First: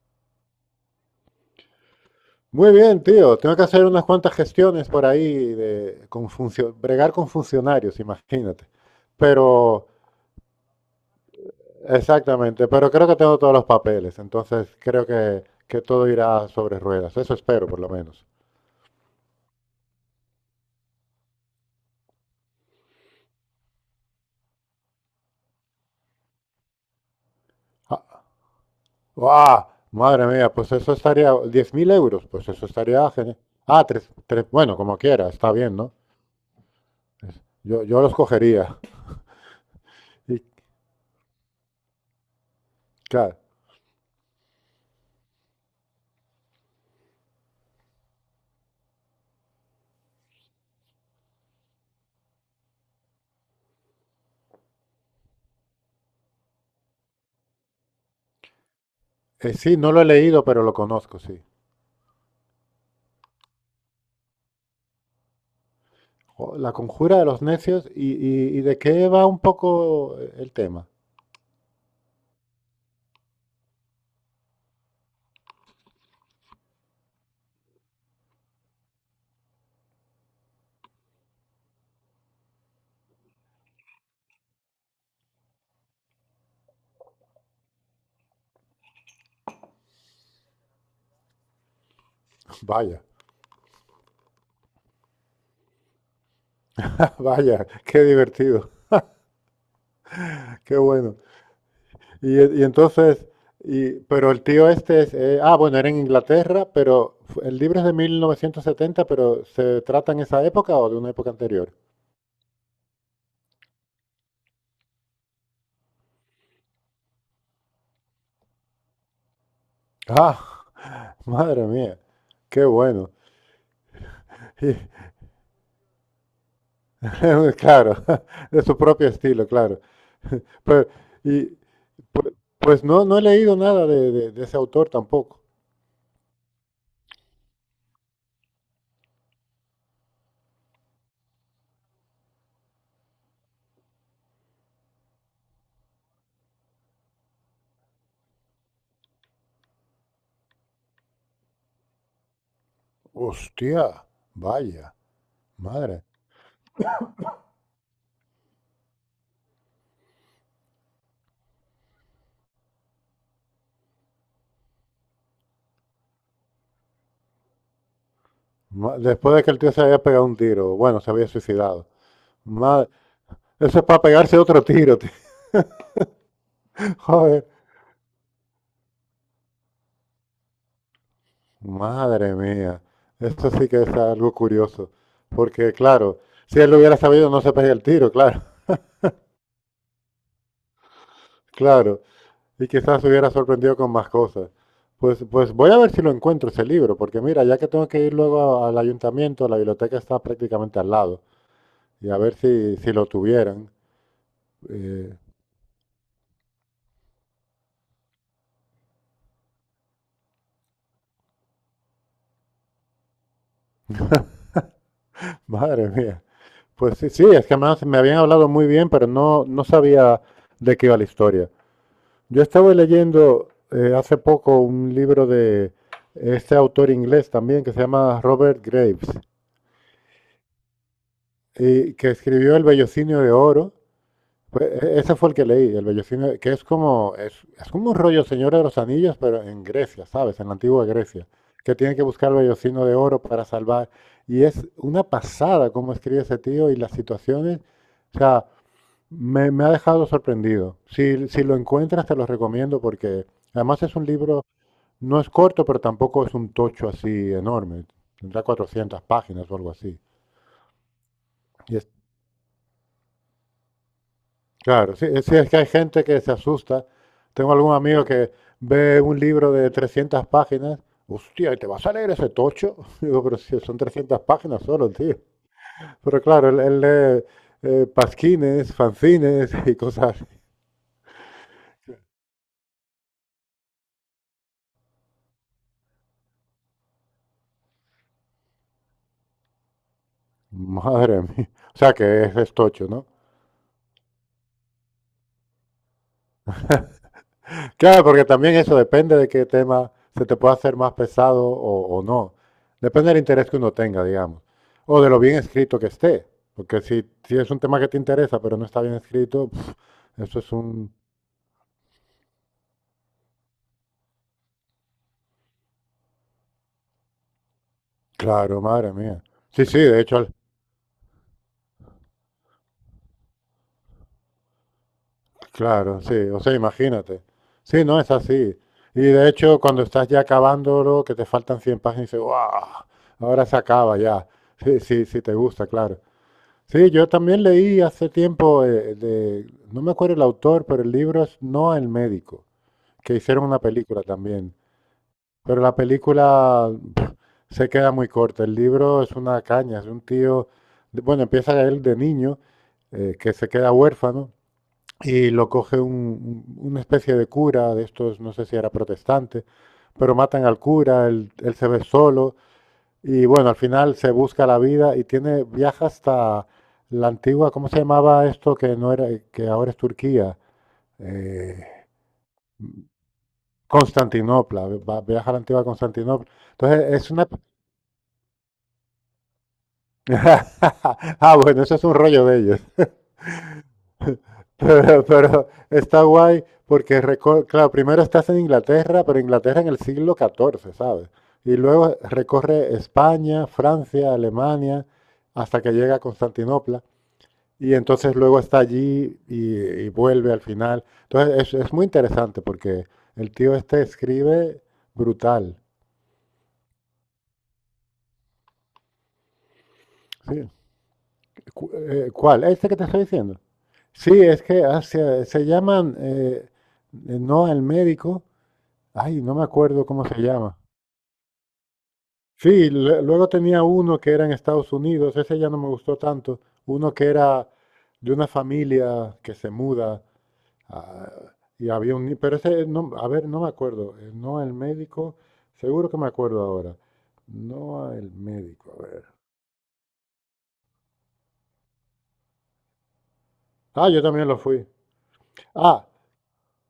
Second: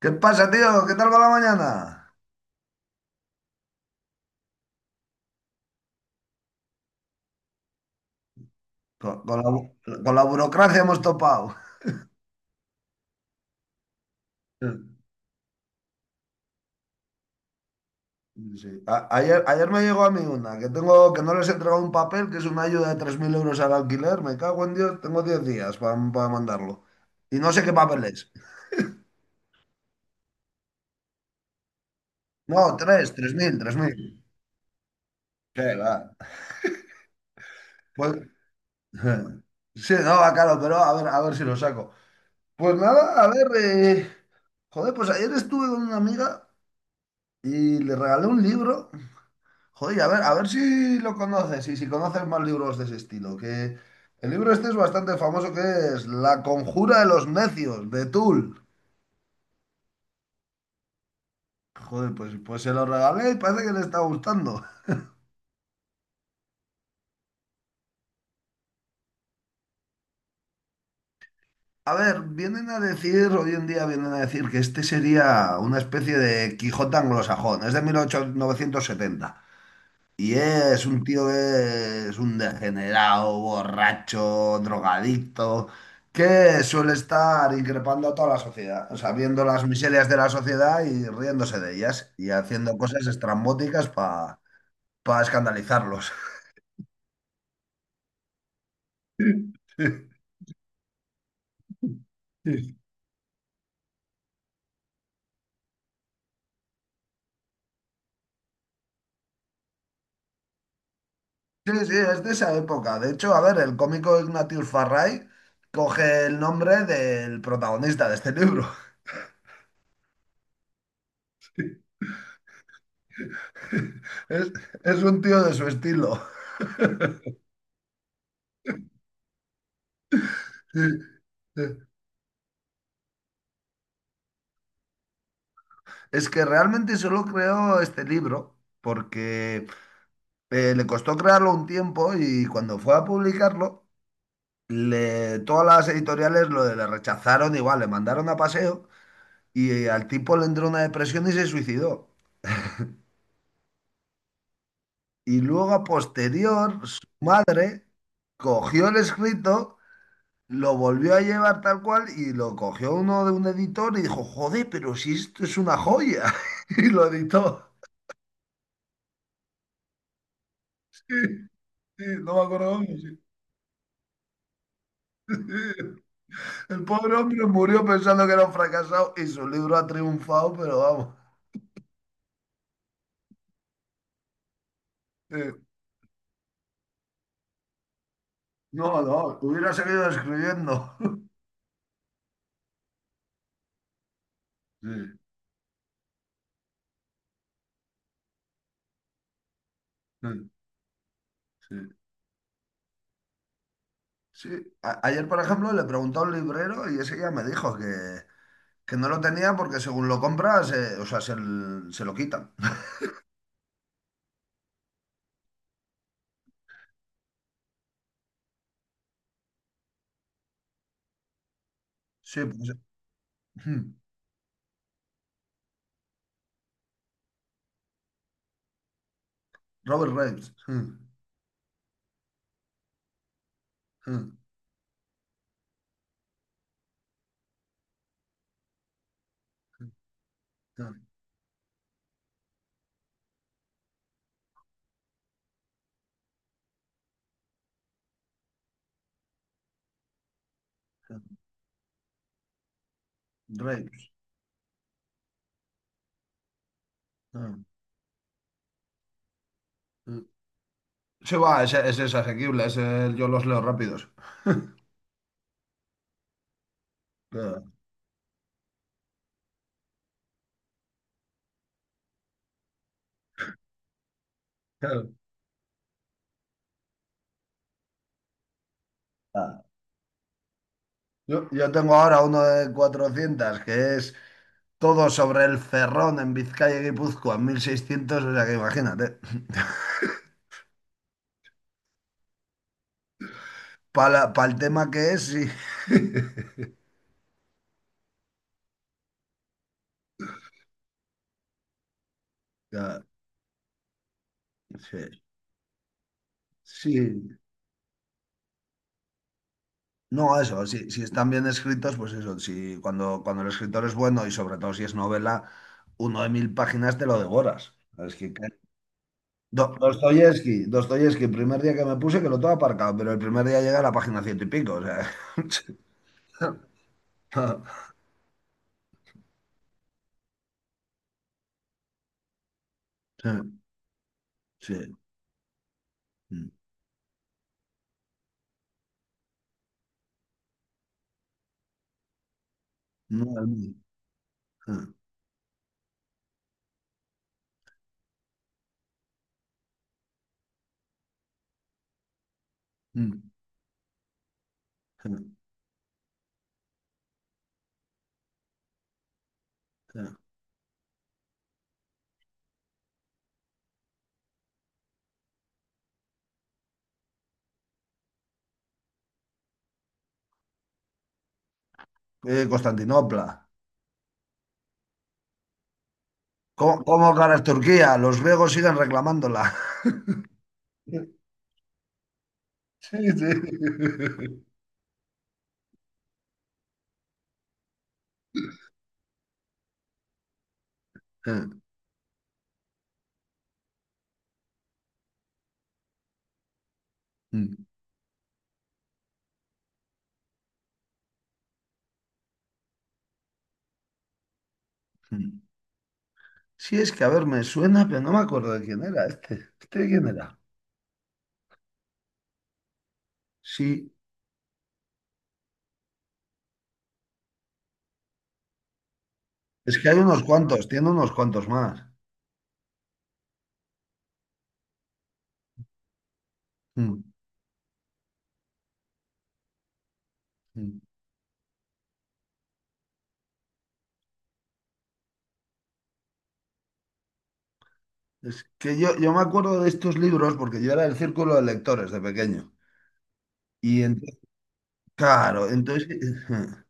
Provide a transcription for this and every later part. ¿Qué pasa, tío? ¿Qué tal va la mañana? Muy bien, tío. Tengo que hacer unas cuantas gestiones por ahí bregar con funcionarios, imagínate. Con la, bu- Pero, con la burocracia hemos topado. Exactamente, pero creo que tengo todos los papeles, entonces creo que todo irá sobre ruedas. Eso espero, por lo menos. Sí. Ayer me llegó a mí una, que tengo, que no les he entregado un papel, que es una ayuda de 3.000 euros al alquiler. Me cago en Dios, tengo 10 días para mandarlo. Y no sé qué papel Ah, es. ¡guau! Madre mía, pues eso estaría, 10.000 euros, pues No, eso estaría tres tres genial. mil tres Ah, tres, mil. tres, bueno, como quiera, está ¿Qué bien, ¿no? va? Yo Pues, los cogería. sí, no, va, Y, claro, pero a ver, si lo saco. Pues nada, a claro, ver, joder, pues ayer estuve con una amiga y le regalé un libro. Joder, a ver si lo conoces y si conoces más libros de ese estilo. Que el libro este es bastante famoso, que es La conjura de los necios, de Tull. Sí, no lo he leído, pero lo conozco, sí. Joder, pues, pues se lo regalé y parece que le está gustando. Jo, La conjura de los necios y de qué va un poco el tema. A ver, vienen a decir, hoy en día vienen a decir que este sería una especie de Quijote anglosajón, es de 1970. Y es un tío que es un degenerado, borracho, drogadicto, que suele estar increpando a toda la sociedad, o sea, viendo las miserias de la sociedad y riéndose de ellas y haciendo Vaya, cosas estrambóticas para escandalizarlos. vaya, qué divertido, qué bueno. Y entonces, pero el tío este es, bueno, era en Inglaterra, pero el libro es de 1970, pero ¿se trata en esa época o de una época anterior? Sí, sí, es de esa época. De hecho, a ver, el cómico Ignatius Farray coge el nombre del protagonista de este libro. Ah, madre mía, qué bueno. Es, Y, es un tío de su estilo. claro, de su propio estilo, claro. Sí, Pero, y, sí. Pues no, no he leído nada de ese autor tampoco. Es que realmente solo creó este libro porque le costó crearlo un tiempo y cuando fue a publicarlo, todas las editoriales lo le rechazaron, igual le mandaron a paseo y al tipo le entró una depresión y se suicidó. Hostia, vaya, Y luego, a madre. posterior, su madre cogió el escrito, lo volvió a llevar tal cual, y lo cogió uno de un editor y dijo, joder, pero si esto es una joya. Y lo editó. Después de que el tío se había pegado un tiro, bueno, se Sí, había suicidado. sí, no me acuerdo cómo. Madre, Sí. eso es para pegarse otro tiro, tío. El pobre Joder, hombre murió pensando que era un fracasado y su libro ha triunfado, pero vamos. madre mía. Esto sí que es algo curioso. eh, Porque, claro, si él lo hubiera sabido, no se pega el tiro, claro, no, no, hubiera seguido escribiendo. claro. Y quizás se hubiera sorprendido con más cosas. Sí, Pues voy a ver si lo encuentro ese libro, porque mira, ya que tengo que ir luego al ayuntamiento, la biblioteca está sí, prácticamente al lado, sí. y a ver si lo tuvieran. Sí. A- Eh, ayer, por ejemplo, le pregunté a un librero y ese ya me dijo que no lo tenía porque, según lo compras, o sea, se lo quitan. Madre mía. Pues sí, sí, es que además me habían hablado muy bien, pero no, no sabía de qué iba la historia. Sí, Yo pues, estaba leyendo mm, hace poco un libro de este autor inglés también que se llama Robert Graves, Robert Graves. Mm, y que escribió El Bellocinio de Oro. mm, Pues, ese fue el que leí, El Bellocinio, que es como, es como un rollo Señora de los Anillos, pero en mm, Grecia, ¿sabes? En la antigua mm, Grecia, que tiene que buscar el Bellocino de Oro para salvar. Y es una pasada cómo escribe ese tío y las situaciones. O sea, me ha dejado sorprendido. Si lo encuentras, te lo recomiendo porque además es un Graves. libro, no es corto, pero tampoco es un tocho así Mm, enorme. Tendrá 400 páginas o algo así. mm. Sí, va, Y ese, es- ese es asequible, ese yo los leo rápidos. claro, sí, sí, es que hay gente que se asusta. Tengo Claro, algún amigo que ve un libro de 300 páginas. Hostia, ¿y te vas a leer ese tocho? Digo, pero si son 300 páginas solo, tío. Pero claro, él lee pasquines, fanzines claro. y cosas. Así. Yo tengo ahora uno de 400, que es todo sobre el ferrón en Vizcaya y Guipúzcoa, 1600, o sea que imagínate. Madre mía. O sea que es tocho, ¿no? Para el tema que es, sí. Claro, porque también eso depende de qué tema se te pueda hacer más pesado o no. Ya. Depende del interés que uno tenga, digamos, o de lo Sí. bien escrito que esté. Porque si, si Sí. es un tema que te interesa, pero no está bien escrito, No, eso es eso, si un... si están bien escritos, pues eso, si cuando el escritor es bueno y sobre todo si es novela, uno de 1000 páginas te lo devoras. Es que Claro, madre mía. Sí, Do- sí, de hecho, Dostoyevsky, Dostoyevsky, primer día que me puse, que lo tengo aparcado, pero el primer día llega a la página ciento y pico. O sea. claro, sí. O sea, imagínate. Sí, no es así. Y de hecho, cuando estás ya acabándolo, que te faltan 100 páginas, dices, ¡guau! Ahora se Sí. acaba ya. Sí. Sí, sí, sí, te gusta, claro. Mm. Sí, yo también leí hace tiempo no me acuerdo el autor, pero el libro es No el médico, que hicieron Madre una mía. película también. Ah, Pero la película se queda muy corta. El libro es una caña, es un tío, bueno, empieza él de niño, mm, que se queda huérfano y ah, lo coge una especie de cura de estos, no sé si era protestante, pero ah. matan al cura, él se ve solo y bueno, al final se busca la vida y tiene, viaja hasta la antigua, ¿cómo se llamaba esto que no era, que ahora es Turquía? Eh, Constantinopla. Constantinopla, viaja a la antigua Constantinopla. ¿Cómo, Entonces es cómo una... ganas Turquía? Los griegos siguen reclamándola. Ah, bueno, eso es un rollo de ellos. Sí, sí. Pero está guay porque, claro, primero estás en Inglaterra, pero Inglaterra en el siglo XIV, ¿sabes? Ah, Y luego recorre España, Francia, Alemania, hasta que llega a Constantinopla. mm, Y entonces luego está allí y vuelve al final. Entonces es muy interesante porque el tío este escribe mm. brutal. Sí, es que a ver, me suena, pero no me acuerdo de quién era este. ¿Este de quién era? Sí. ¿Cuál? ¿Este que te estoy diciendo? Sí, Sí, es que se llaman, no al médico, ay, no me es acuerdo que hay cómo se unos llama. cuantos, tiene unos cuantos más. Sí, luego tenía uno que era en Estados Unidos, ese ya no me gustó tanto, uno Mm, que era de una familia que se muda. mm. Ah, y había un... Pero ese, no, a ver, no me acuerdo. No el médico, seguro que me acuerdo ahora. No el Es médico, que a yo, ver. yo me acuerdo de estos libros porque yo era del círculo de lectores de pequeño. Y Ah, yo entonces, también lo fui. claro, Ah, entonces.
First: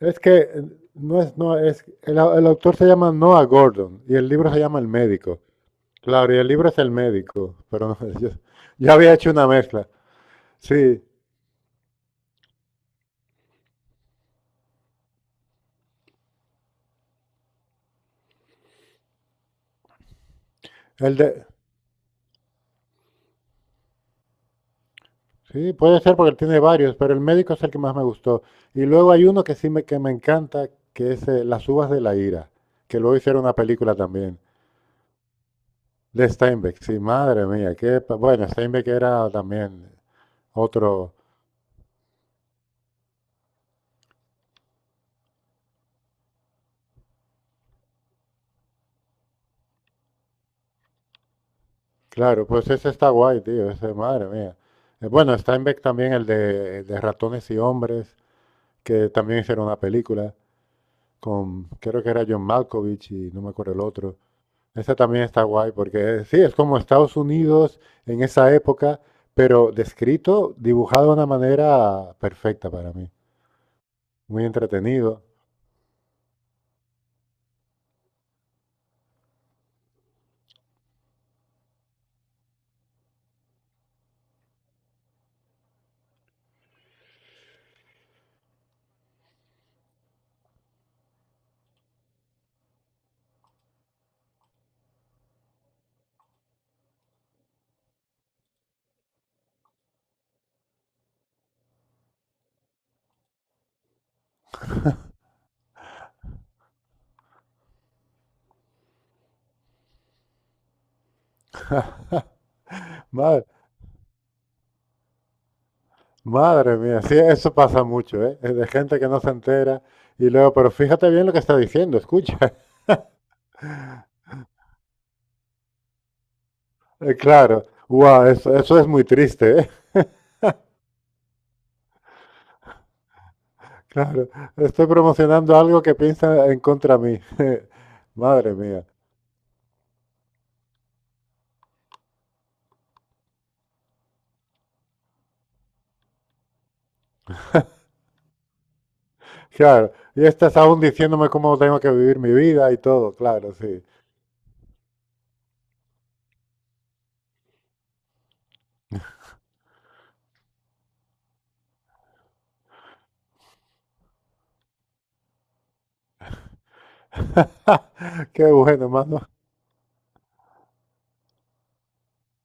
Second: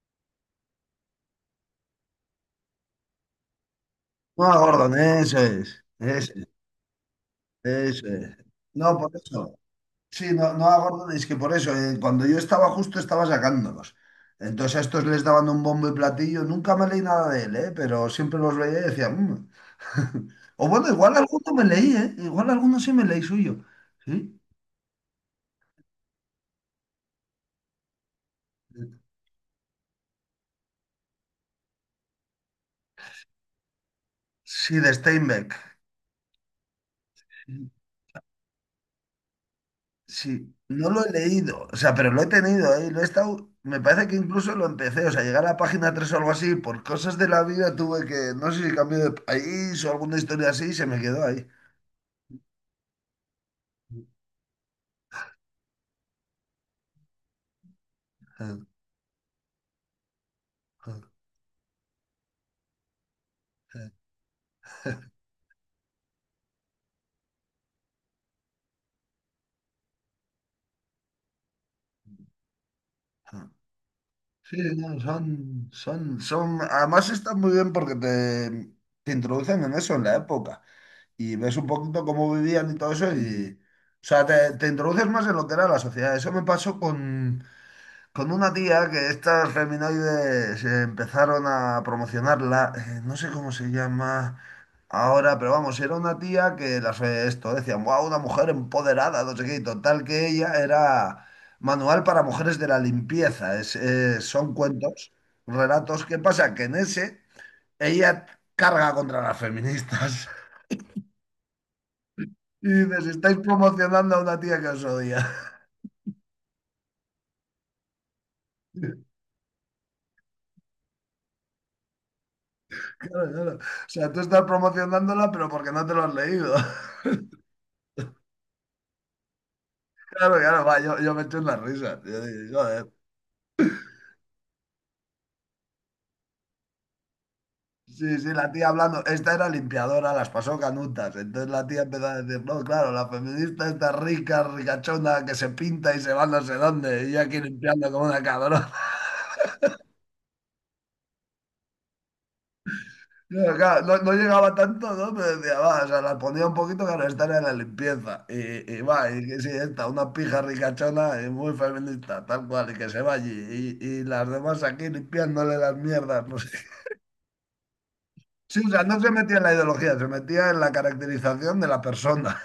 es que no es, no es, el autor se llama Noah Gordon y el No, libro se llama El Gordon, eso médico. es. Claro, y Ese. el libro es El médico, pero Eso no, es. yo, yo No, por había hecho una eso. mezcla. Sí, no, no Sí, hago. Es que por eso, cuando yo estaba, justo estaba sacándolos. Entonces a estos les daban un bombo y platillo. Nunca me leí nada de él, ¿eh? Pero siempre los veía y decía, "Mm". O bueno, igual el de, alguno me leí, ¿eh? Igual alguno sí me leí suyo. Sí, sí, puede ser porque tiene varios, pero el médico es el que más me gustó. Y luego hay uno que sí me, que me encanta, que es Las uvas de la ira, que luego hicieron una película también, sí, de Steinbeck. de Steinbeck. Sí, madre Sí. mía, que bueno, Steinbeck era también Sí, no lo he otro, leído, o sea, pero lo he tenido ahí, lo he estado, me parece que incluso lo empecé, o sea, llegar a la página 3 o algo así, por cosas de la vida tuve que, no sé si cambio de país o alguna historia así, y se me quedó ahí. claro, pues ese está guay, tío, ese, madre mía. Bueno, Steinbeck también el de Ratones y Hombres, que también hicieron una película con, creo que era John Malkovich y no me acuerdo el otro. Esa también está guay porque sí, es como Estados Unidos en esa época, pero descrito, dibujado de una manera perfecta para mí. Muy Sí, no, entretenido. son, además están muy bien porque te introducen en eso, en la época, y ves un poquito cómo vivían y todo eso, y, o sea, te introduces más en lo que era la sociedad. Eso me pasó con una tía que estas feminoides empezaron a promocionarla, no sé cómo se llama ahora, pero vamos, era una tía que las esto decían, wow, una mujer empoderada, no sé qué, y total, que ella era manual para mujeres de la limpieza. Es, son cuentos, relatos. ¿Qué pasa? Que en ese ella carga contra las feministas. Y dices, estáis Madre, promocionando a una tía que os odia. madre mía, sí, eso pasa mucho, ¿eh? Es de gente que no se entera y luego, pero fíjate bien lo que está diciendo, escucha. Claro, claro. O sea, tú estás promocionándola, pero porque no te lo has leído. Claro, wow, eso es muy triste, ¿eh? Claro, claro, va, yo me eché unas risas. Yo digo, joder. Claro, estoy promocionando algo que piensa en contra mí. Sí, sí, la Madre tía mía. hablando, esta era limpiadora, las pasó canutas. Entonces la tía empezó a decir, no, claro, la feminista está rica, ricachona, que se pinta y se va no sé dónde, y yo aquí limpiando como una cabrona. Claro, y estás aún diciéndome cómo tengo que vivir mi vida y todo, claro, Claro, sí. claro, no, no llegaba tanto, ¿no? Pero decía, va, o sea, la ponía un poquito, claro, esta era la limpieza. Y va, y que sí, esta, una pija ricachona y muy feminista, tal cual, y que se va allí. Y las demás aquí limpiándole las mierdas, no sé. Qué Sí, o sea, bueno, no se mano. metía en la ideología, se metía en la caracterización de la persona.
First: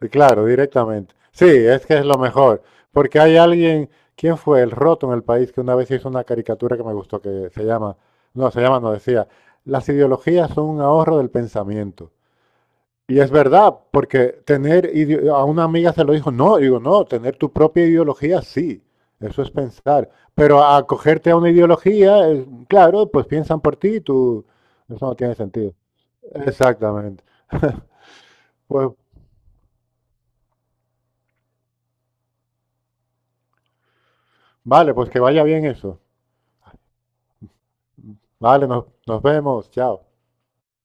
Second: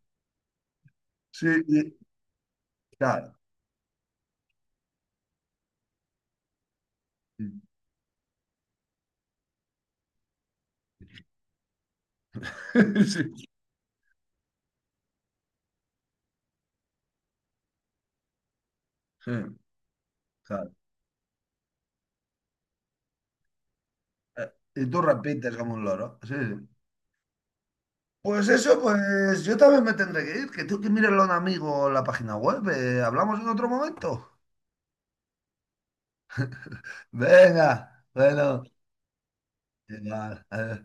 Sí, claro, directamente. Sí, Sí, es que es lo mejor. Porque claro. hay alguien, ¿quién fue el roto en el país que una vez hizo una caricatura que me gustó, que se llama, no decía, las ideologías son un ahorro del pensamiento? Y es Sí, verdad, porque a una amiga se lo dijo, no, digo, no, tener tu propia ideología, sí, sí, eso es pensar. Pero claro. acogerte a una ideología, claro, pues piensan por ti y tú, y tú eso no tiene repites sentido. como un loro. Sí, sí. Exactamente. Pues eso, Pues pues yo también me tendré que ir, que tú que mírelo a un amigo la página web. Hablamos en otro momento. Vale, pues que vaya bien eso. Venga, bueno, Vale, nos vemos. Chao. igual.